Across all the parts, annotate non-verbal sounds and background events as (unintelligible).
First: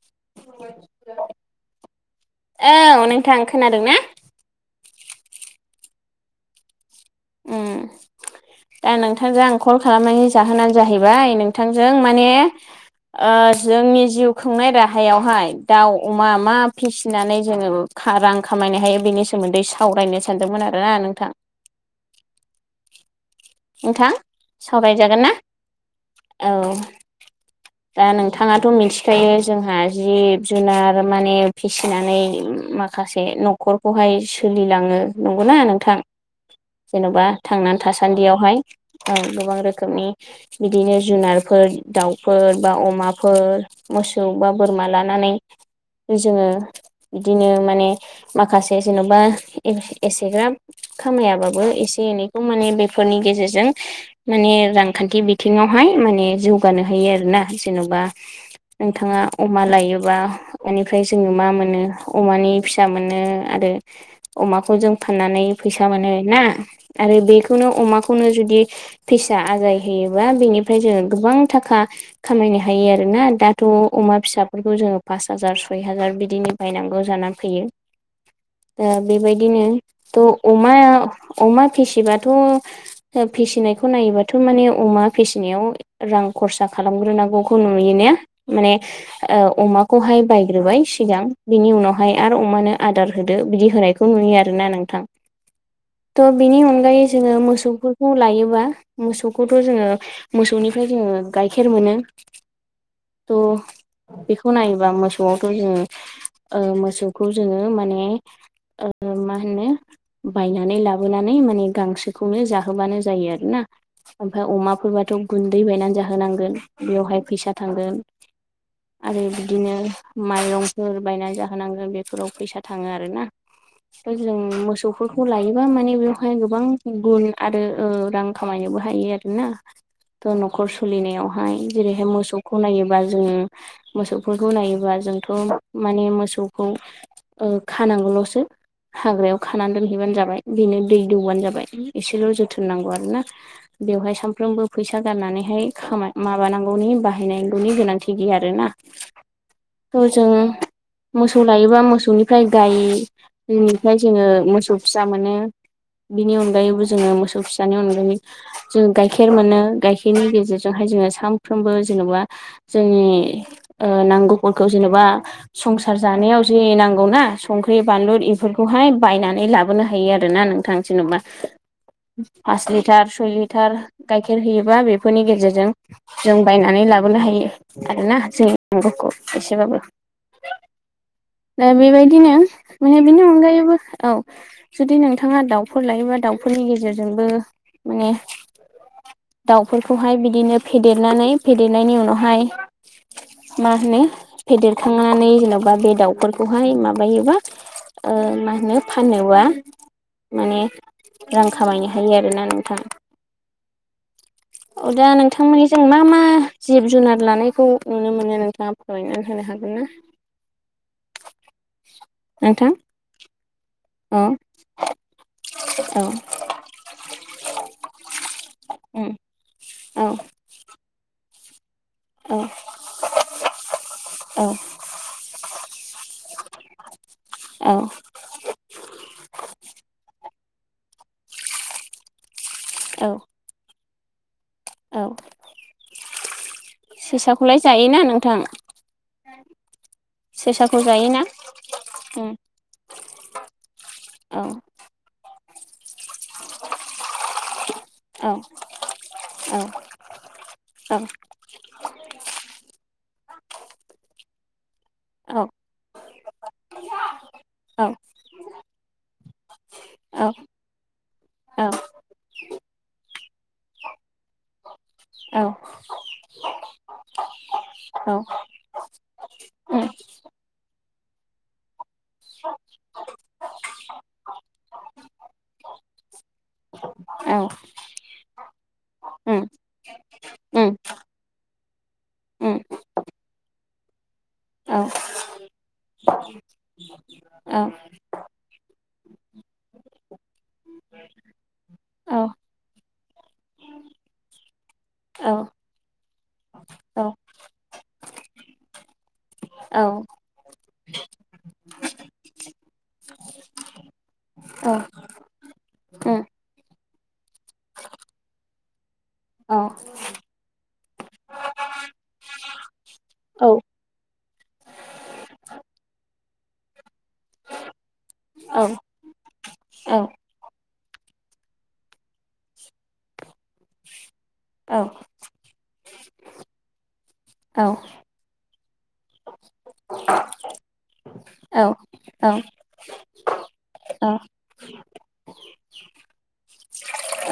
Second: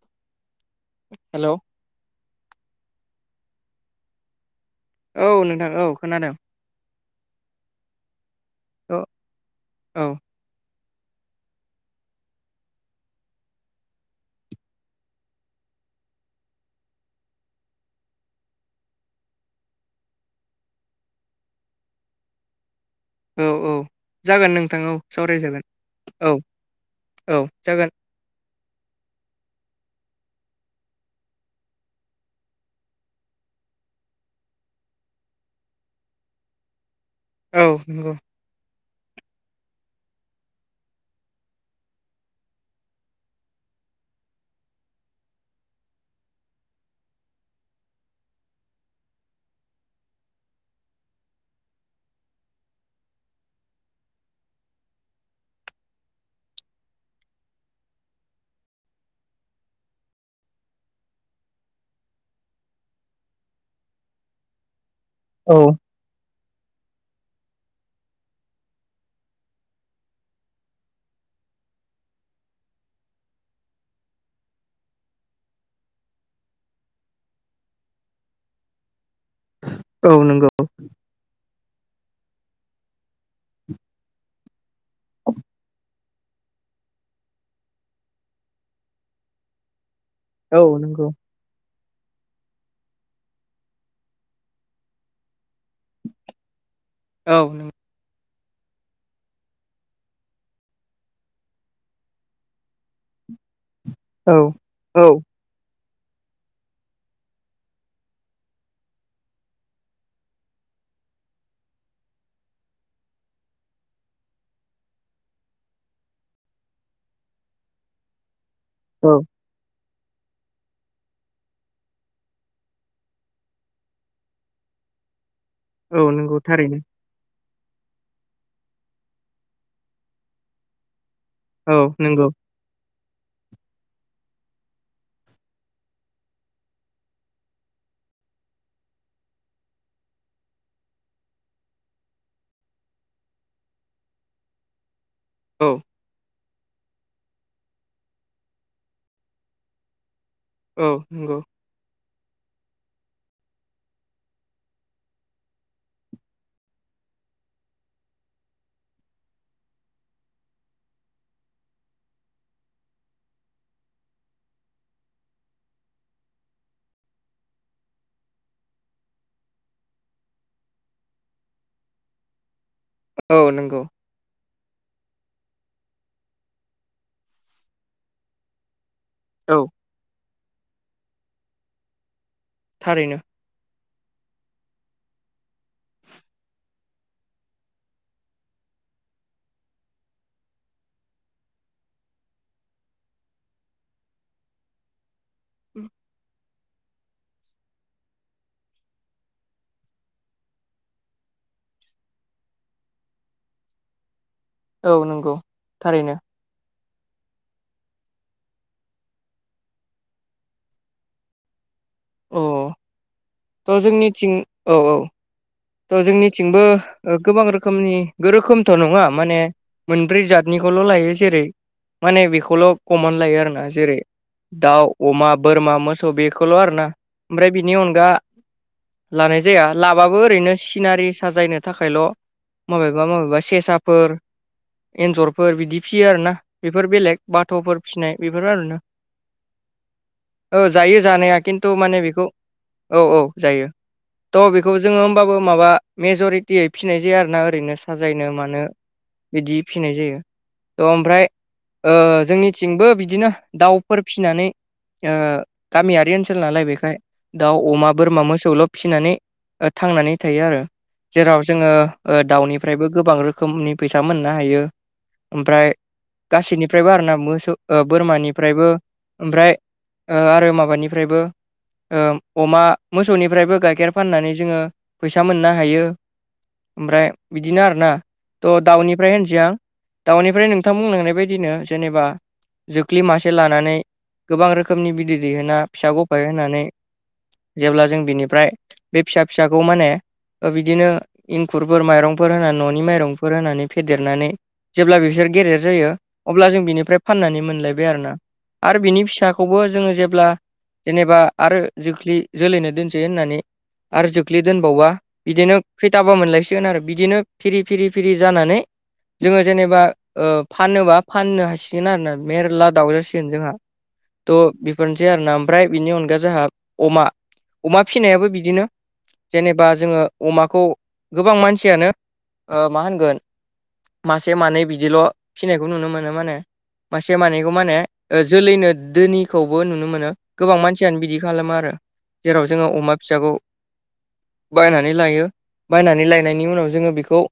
(unintelligible) हेल' औ नोंथां खोनादों ना औ नोंथां औ खोनादों दा औ नोंथांजों आं कल औ खालामनायनि जाहोनानो जाहैबाय नोंथांजों माने जोंनि जिउ खुंनाय राहायावहाय दाउ अमा मा फिसिनानै जोङो रां खामायनो हायो बेनि सोमोन्दै सावरायनो सानदोंमोन आरोना नोंथां औ औ नोंथां जागोन नोंथां औ सावरायजागोन औ औ जागोन नोंथांङाथ' मिथिखायो जोंहा जिब जुनार माने फिसिनानै माखासे नखर न'खरखौहाय सोलिलाङो नंगौना नोंथां जेन'बा औ थांनानै नंगौ थासान्दियाव हाय गोबां रोखोमनि बिदिनो जुनारफोर दाउफोर बा अमाफोर मोसौ बा बोरमा लानानै जोङो बिदिनो माने माखासे जेनेबा एसेग्राब खामायाबाबो एसे एनैखौ माने बेफोरनि गेजेरजों माने रांखान्थि बिथिङावहाय माने जौगानो होयो आरोना जेन'बा नोंथाङा अमा लायोबा बेनिफ्राय जोङो मा मोनो अमानि फिसा मोनो आरो अमाखौ जों फाननानै औ फैसा मोनो ना आरो बेखौनो अमाखौनो जुदि फिसा आजाय होयोबा बेनिफ्राय जोङो गोबां थाखा खामायनो हायो आरोना दाथ' अमा फिसाफोरखौ जोङो पास हाजार सय हाजार बिदिनो बायनांगौ जानानै फैयो दा बेबायदिनो औ त' नंगौ अमाया अमा फिसिबाथ' फिसिनायखौ नायोबाथ' माने अमा फिसिनायाव रां खरसा खालामग्रोनांगौखौ नुयो ने माने अमाखौहाय औ बायग्रोबाय नंगौ सिगां बिनि उनावहाय आरो अमानो आदार होदो बिदि होनायखौ नुयो आरोना नोंथां त' बिनि अनगायै जोङो औ मोसौ नों बेफोरखौ लायोबा मोसौखौथ' जोङो मोसौनिफ्राय जोङो गाइखेर मोनो थ' औ बेखौ नायोबा औ मोसौ खौ जोङो मोसौखौ जोङो माने मा होनो बायनानै लाबोनानै माने गांसोखौ खौनो जाहोबानो जायो आरोना ओमफ्राय अमाफोरबाथ' गुन्दै बायनानै जाहोनांगोन बेयावहाय फैसा थांगोन औ आरो बिदिनो माइरंफोर बायनानै जाहोनांगौ बेफोराव फैसा थाङो आरोना जों मोसौफोरखौ लायोबा माने औ नंगौ बेवहाय गोबां थारैनो गुन आरो रां खामायनोबो हायो आरो ना न'खर सोलिनायावहाय औ जेरैहाय नंगौ मोसौ खौ नायोबा जोङो मोसौफोरखौ नायोबा जोंथ' माने मोसौखौ खानांगौल'सो हाग्रायाव खानानै दोनहैबानो जाबाय बेनो दै दौबानो जाबाय एसेल' जोथोन नांगौ आरोना बेवहाय सानफ्रोमबो फैसा गारनानैहाय औ खामाय माबानांगौनि बाहायनांगौनि गोनांथि गैया आरोना थ' जों औ नंगौ मोसौ लायो बा मोसौनिफ्राय गायनिफ्राय जोङो मोसौ फिसा मोनो बिनि अनगा अनगायैबो जोङो मोसौ फिसानि अनगायै जों गाइखेर मोनो गाइखेरनि गेजेरजोंहाय जोङो सानफ्रोमबो जेनेबा जोंनि नांगौफोरखौ जेनेबा संसार जानायाव जे नांगौना संख्रि बानलु इफोरखौहाय बायनानै लाबोनो हायो आरो ना नों थां जेनेबा पास लिटार सय औ लिटार नंगौ गाइखेर होयोबा बेफोरनि गेजेरजों जों बायनानै लाबोनो हायो आरोना जों नंगौखौ औ एसेबाबो (unintelligible) दा बेबायदिनो माने थारैनो बेनि अनगायैबो औ जुदि नोंथाङा दाउफोर लायोबा दाउफोरनि गेजेरजोंबो माने दाउफोरखौहाय बिदिनो फेदेरनानै फेदेरनायनि उनावहाय मा होनो फेदेरखांनानै जेन'बा बे दाउ बेखौहाय माबायोबा मा होनो फानोबा माने रां खामायनो हायो आरोना नोंथां औ दा नंगौ नोंथांमोननि जों मा थारैनो मा जिब जुनार लानायखौ नुनो मोनो नोंथाङा फोरमायनानै होनो हागोन ना औ नोंथां थ' अ जोंनिथिं औ औ थ' औ जोंनिथिंबो गोबां रोखोमनि रोखोमथ' नङा उम माने औ मोनब्रै जात निखौल' लायो जेरै माने औ बेखौल' कमन लायो आरोना जेरै औ दाउ अमा बोरमा मोसौ बेखौल' आरोना ओमफ्राय औ बिनि अनगा लानाय जाया लाबाबो ओरैनो सिनारि साजायनो थाखायल' औ माबेबा माबेबा सेसा फोर औ एन्जरफोर बिदि फिसियो आरो ना बेफोर बेलेग सेसाखौलाय बाथ'फोर जायोना फिसिनाय नोंथां बेफोर आरोना (inaudible) औ सेसाखौ जायो जायोना जानाया खिन्थु माने बेखौ उम औ औ जायो औ थ' बेखौ जोङो होमबाबो माबा मेज'रिटियै फिनाय जाया आरोना ओरैनो औ साजायनो मानो बिदि औ फिनाय जायो थ' औ ओमफ्राय ओ जोंनिथिंबो बिदिनो दाउफोर फिनानै ओ गामियारि ओनसोल नालाय बेखाय दाउ, औ अमा, बोरमा मोसौल' फिसिनानै ओ थांनानै थायो आरो। जेराव औ जोङो ओ दाउनिफ्रायबो गोबां रोखोमनि फैसा मोननो हायो। औ ओमफ्राय गासैनिफ्रायबो आरोना मोसौ ओ औ बोरमानिफ्रायबो ओमफ्राय औ ओ आरो माबानिफ्रायबो ओ अमा मोसौनिफ्रायबो गाइखेर फानना नानै जोङो फैसा मोननो हायो ओमफ्राय बिदिनो आरोना। थ' दाउनिफ्राय होनसै आं दाउनिफ्राय नोंथां बुंलांनाय बायदिनो जेनेबा जोख्लि मासे लानानै गोबां रोखोमनि बिदै दैहोना फिसा गौफाइ होनानै जेब्ला जों बिनिफ्राय बे फिसा फिसाखौ माने ओ बिदिनो इंखुरफोर माइरंफोर होनानै न'नि माइरंफोर होनानै फेदेरनानै जेब्ला बिसोर गेदेर जायो अब्ला जों बिनिफ्राय फाननानै मोनलायबाय आरोना। आरो बिनि फिसाखौबो जोङो जेब्ला जेनेबा आरो जोख्लि जोलैनो दोनसै होननानै आरो जोख्लि दोनबावबा बिदिनो खैथाबा मोनलायसिगोन आरो बिदिनो फिरि फिरि फिरि जानानै जोङो जेनेबा ओ फानोबा फाननो हासिगोन आरोना मेरला दाउ जा सिगोन जोंहा थ' बेफोरनोसै आरोना ओमफ्राय बेनि अनगा जोंहा अमा अमा फिनायाबो बिदिनो जेनेबा जोङो अमाखौ गोबां मानसियानो ओ मा होनगोन मासे मानै बिदिल' फिनायखौ नुनो मोनो माने। मासे मानैखौ माने जोलैनो दोनिखौबो नुनो मोनो। गोबां मानसियानो बिदि खालामो आरो जेराव जोङो अमा फिसाखौ बायनानै लायो बायनानै लायनायनि उनाव जोङो बेखौ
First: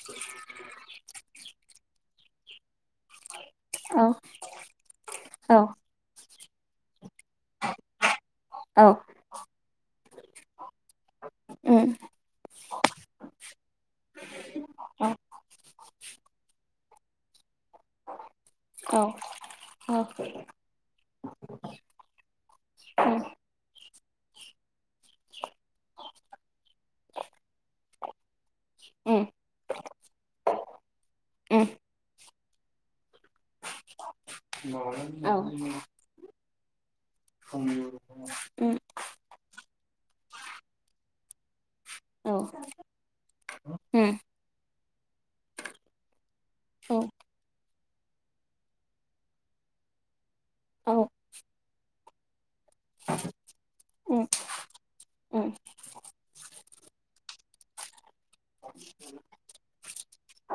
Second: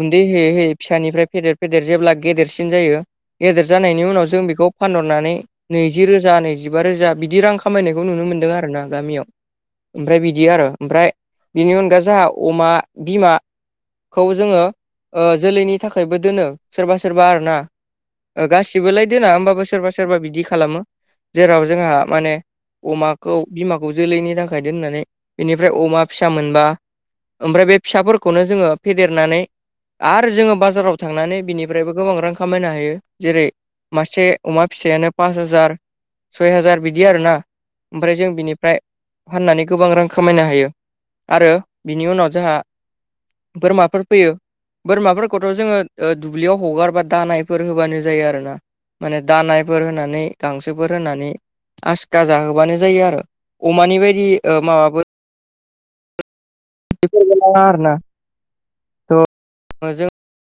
गुन्दै होयै-होयै फिसानिफ्राय फेदेर-फेदेर जेब्ला गेदेरसिन जायो गेदेर जानायनि उनाव जों बेखौ फानहरनानै नैजि रोजा नैजिबा रोजा बिदि रां खामायनायखौ नुनो मोन्दों आरो ना गामियाव। ओमफ्राय बिदि आरो ओमफ्राय बिनि अनगा जाहा अमा बिमा खौ जोङो ओ जोलैनि थाखायबो दोनो सोरबा सोरबा आरो ना ओ गासिबोलाय दोना होमबाबो सोरबा सोरबा बिदि खालामो। जेराव जोंहा माने अमाखौ बिमाखौ जोलैनि थाखाय दोननानै बेनिफ्राय अमा फिसा मोनबा ओमफ्राय बे फिसाफोरखौनो जोङो फेदेरनानै आरो जोङो बाजाराव थांनानै बिनिफ्रायबो गोबां रां खामायनो हायो जेरै मासे अमा फिसायानो पास हाजार सय हाजार बिदि आरोना ओमफ्राय जों बिनिफ्राय फाननानै गोबां रां खा खामायनो हायो आरो बिनि उनाव जोंहा बोरमाफोर फैयो। बोरमाफोरखौथ' जोङो ओ दुब्लियाव हगारबा दानायफोर होबानो जायो आरोना। माने दानायफोर होनानै गांसोफोर होनानै आसखा जाहोबानो जायो आरो अमानि बायदि ओ माबाबो (unintelligible)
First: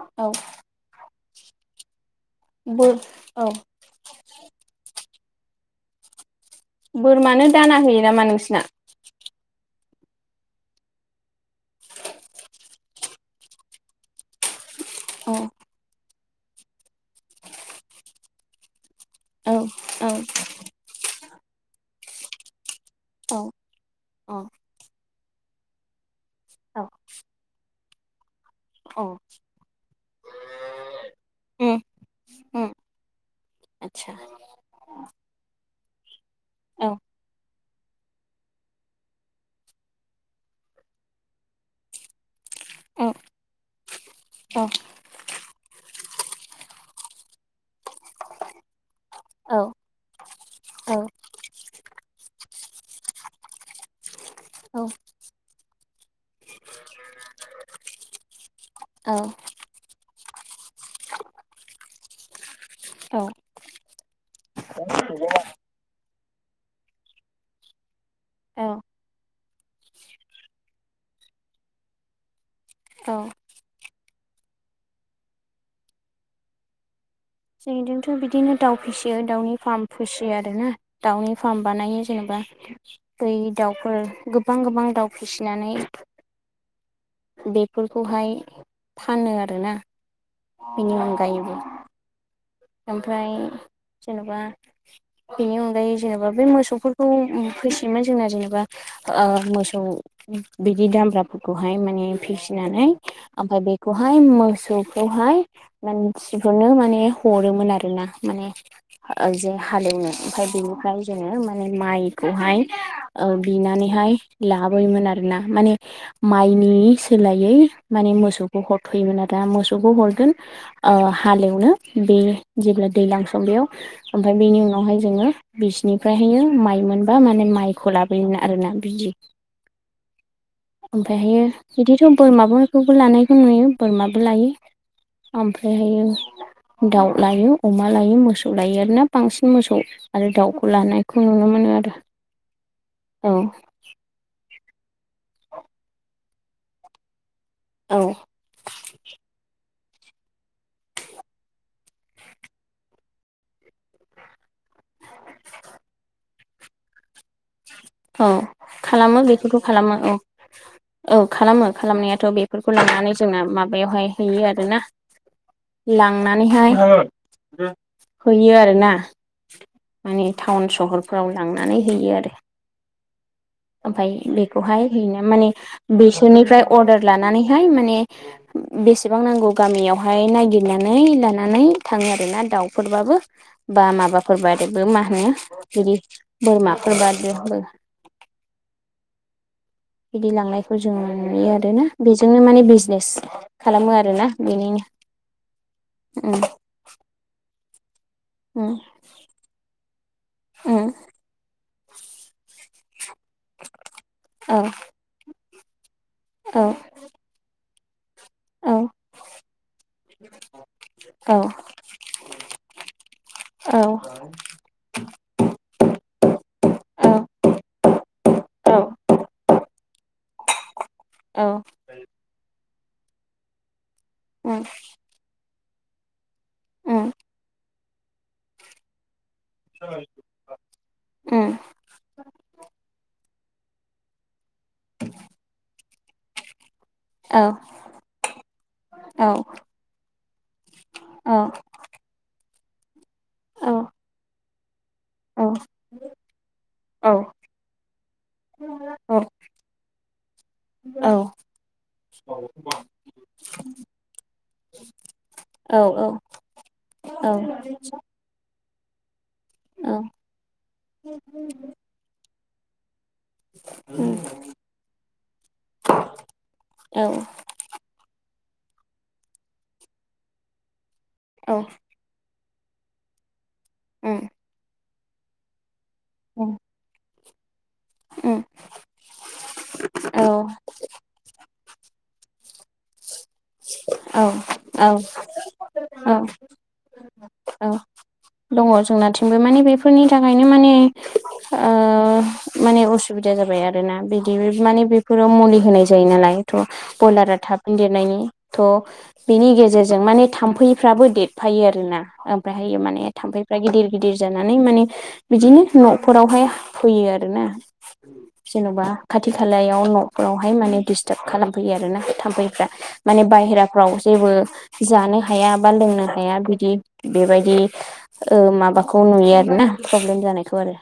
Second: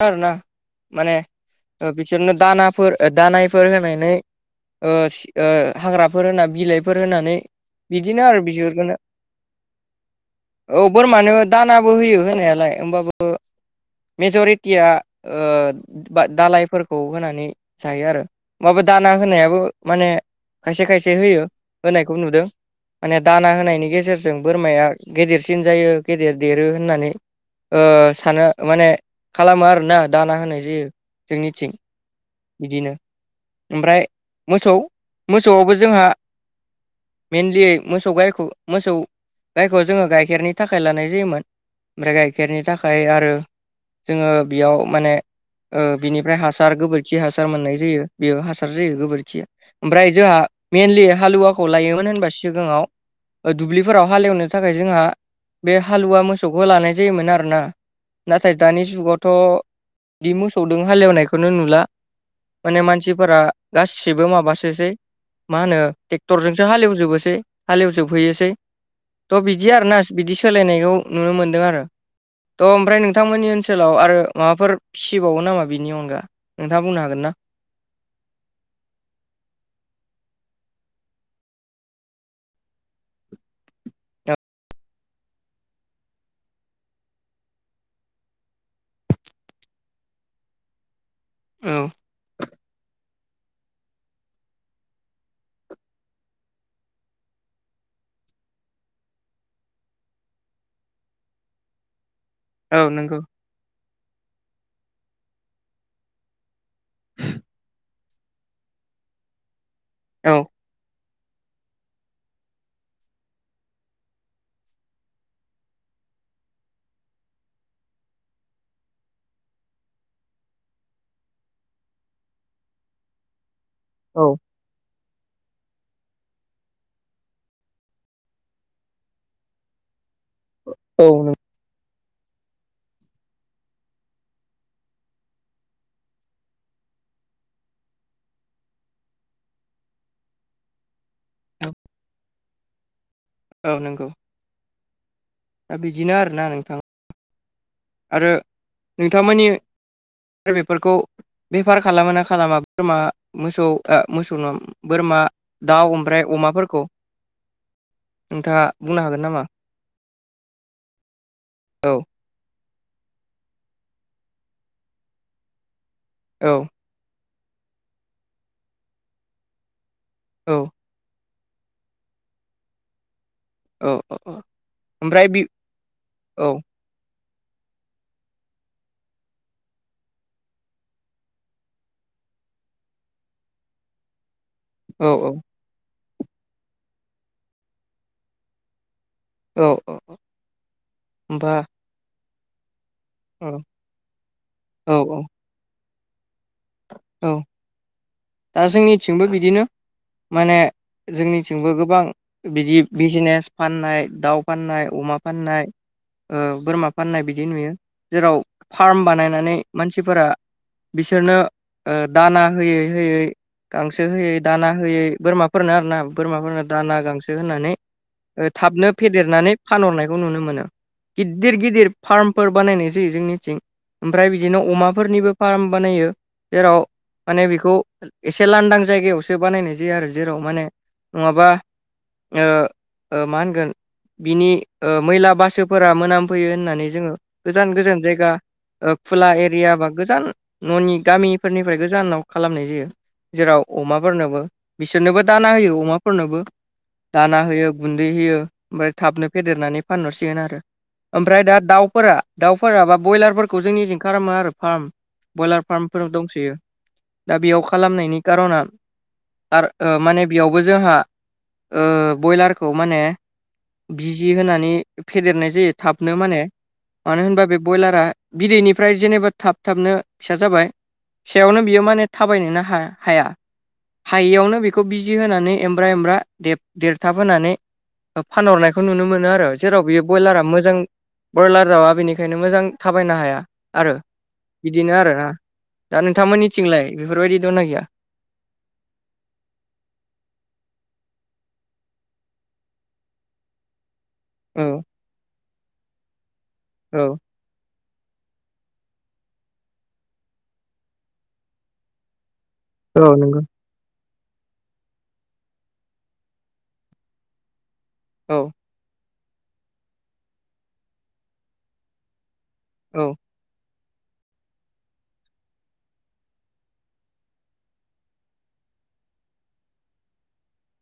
आरोना माने ओ बिसोरनो दानाफोर दानायफोर होनानै ओ सि ओ हाग्राफोर होना बिलाइफोर होनानै बोरमानो दाना होयो नामा बिदिनो आरो नोंसिना बिहर गोनो बोरमानो दानाबो होयो होनायालाय होमबाबो मेज'रिटिया औ ओ बा दालायफोरखौ होनानै जायो आरो माबा दाना औ होनायाबो औ माने खायसे खायसे होयो होनायखौ नुदों। माने दाना होनायनि गेजेरजों औ बोरमाया गेदेरसिन जायो गेदेर देरो होननानै ओ सानो माने औ खालामो आरोना दाना होनाय जायो जोंनिथिं आदसा बिदिनो ओमफ्राय मोसौ मोसौआवबो जोंहा औ मेइनलि मोसौ गायखौ मोसौ गायखौ जोङो गाइखेरनि थाखाय लानाय जायोमोन ओमफ्राय गाइखेरनि औ थाखाय आरो जोङो औ बेयाव माने ओ बिनिफ्राय हासार गोबोरखि हासार मोननाय जायो बेयो हासार जायो गोबोरखिया औ ओमफ्राय जोंहा मेनलि हालुवाखौ लायोमोन होनबा सिगाङाव दुब्लिफोराव हालेवनो थाखाय औ औ। जोंहा बे हालुवा मोसौखौ लानाय जायोमोन आरो ना नाथाय दानि जुगावथ' बि मोसौदों हालेवनायखौनो नुला माने मानसिफोरा गासिबो माबासोसै मा होनो ट्रेक्टरजोंसो हालेवजोबोसै हालेवजोबहैयोसै थ' बिदि आर ना बिदि सोलायनायखौ नुनो मोनदों आरो थह ओमफ्राय नों नोंथांमोननि ओनसोलाव आरो माबाफोर फिसिबावो नामा बिनि अनगा नोंथाङा बुंनो हागोन ना? जोंथ' बिदिनो दाउ फिसियो दाउनि फार्म फिसियो आरोना दाउनि फार्म बानायो जेनेबा दै दाउफोर गोबां गोबां दाउ फिसिनानै बेफोरखौहाय फानो आरोना बेनि अनगायै औ ओमफ्राय जेन'बा बेनि अनगायै जेनेबा बे मोसौफोरखौ फिसियोमोन जोंना जेनेबा ओ मोसौ बिदि दामब्राफोरखौहाय माने फिसि औ फिनानै नंगौ ओमफफाय बेखौहाय मोसौखौहाय मानसिफोरनो माने हरोमोन आरो ना माने जे हालेवनो औ ओमफ्राय बेनिफ्राय जोङो माने माइखौहाय बिनानैहाय लाबोयोमोन आरोना माने माइनि सोलायै माने मोसौखौ हरथ'योमोन आरोना मोसौखौ हरगोन ओ हालेवनो बे जेब्ला दैज्लां समं बेयाव औ ओमफ्राय उनावहाय जोङो बिसिनिफ्रायहायो माइ मोनबा माने माइखौ लाबोयोमोन आरोना बिदि औ नों ओफाहायो बिदिथ' बोरमाफोरखौबो लानायखौ नुयो बोरमाबो लायो ओमफ्रायहायो दाउ लायो अमा लायो मोसौ लायो आरोना बांसिन मोसौ आरो दाउखौ लानाय खौ नुनो मोनो आरो औ औ नंगौ दा बिदिनो आरोना नोंथां आरो नोंथां मानि आरो बेफोरखौ बेफार खालामो ना खालामा बोरमा मोसौ मोसौ नङा बोरमा दाउ ओमफ्राय अमाफोरखौ औ नोंथाङा बुंनो खालामो हागोन नामा बेखौथ' खालामो औ औ खालामो औ खालामनायाथ' बे बेफोरखौ लानानै जोंना माबायावहाय हैयो आरोना औ लांनानैहाय होयो आरोना माने औ टाउन सहर फ्रव लांनानै हैयो आरो औ ओमफाय औ बेखौहाय हैनो ओमफ्राय बि माने औ बिसोरनिफ्राय अर्डार लानानैहाय माने बेसेबां नांगौ गामियावहाय नागिरनानै लानानै थाङो आरोना दाउफोरबाबो बा माबाफोरबादबो मा औ होनो बिदि बोरमाफोर बबो औ बिदि लांनायखौ जों नुयो होमबा आरो ना बेजोंनो माने बिजनेस औ खालामो आरोना औ बेनिनो औ दा उम जोंनिथिंबो बिदि बिदिनो माने उम जोंनिथिंबो गोबां बिदि बिजनेस फाननाय दाउ औ फाननाय अमा फाननाय औ बोरमा ओ फाननाय बिदि नुयो जेराव औ फार्म बानायनानै मानसिफोरा औ बिसोरनो ओ दाना होयै होयै औ गांसो होयै दाना होयै बोरमाफोरनो आरोना बोरमाफोरनो दाना औ गांसो होननानै थाबनो औ फेदेरनानै फानहरनायखौ नुनो मोनो औ गिदिर गिदिर फार्मफोर बानायनाय जायो जोंनिथिं ओमफ्राय बिदिनो उम अमाफोरनिबो फार्म बानायो जेराव उम माने बेखौ एसे लांदां जायगायावसो बानायनाय जायो आरो जेराव माने नङाबा उम मा होनगोन बिनि मैला बासोफोरा मोनाम फैयो होननानै जोङो औ गोजान गोजान जायगा औ खुला एरिया बा गोजान न'नि औ गामिफोरनिफ्राय गोजानाव खालामनाय जायो जेराव औ अमाफोरनोबो बिसोरनोबो औ दाना होयो अमाफोरनोबो औ दाना होयो गुन्दै होयो ओमफ्राय थाबनो फेदेरनानै फानहरसिगोन आरो ओमफ्राय दा दाउफोरा दाउफोराबा ब्रयलारफोरखौ जोंनिजो खारामो आरो फार्म ब्रयलार फार्मफोर दंसैयो दा बेयाव खालामनायनि खार'ना आरो माने बेयावबो जोंहा बयलारखौ माने बिजि होनानै फेदेरनाय जायो थाबनो माने मानो होनबा बे ब्रयलारा बिदैनिफ्राय जेनेबा थाब थाबनो फिसा जाबाय औ फिसायावनो बियो माने थाबायनोनो हा हाया उम हायैयावनो बेखौ बिजि होनानै एमब्रा एमब्रा उम देरथाब होनानै उम फानहरनायखौ नुनो मोनो आरो जेराव बेयो औ बयलारा मोजां ब्रयलार दावआ बेनिखायनो मोजां थाबायनो हाया आरो औ बिदिनो औ आरोना दा औ नोंथांमोननिथिंलाय बेफोरबायदि औ दंना गैया दङ जोंनाथिंबो माने बेफोरनि थाखायनो माने माने असुबिदा जाबाय आरोना बि औ माने बेफोराव मुलि होनाय जायो नालाय थ औ ब्रयलारा थाब देरनायनि थ' बिनि गेजेरजों माने थाम्फैफ्राबो देरफायो आरोना ओमफ्रायहायो माने औ नंगौ थाम्फैफ्रा गिदिर गिदिर जानानै माने बिदिनो न'फोरावहाय फैयो आर ना औ जेन'बा खाथि खालायाव न'फ्रावहाय माने दिडिस्टार्ब खालामफैयो आरो ना थाम्फैफ्रा औ माने बाहेरा फ्राव जेबो जानो हाया बा लोंनो हाया बिदि बेबायदि माबाखौ नुयो आरो ना प्रब्लेम जानायखौ आरो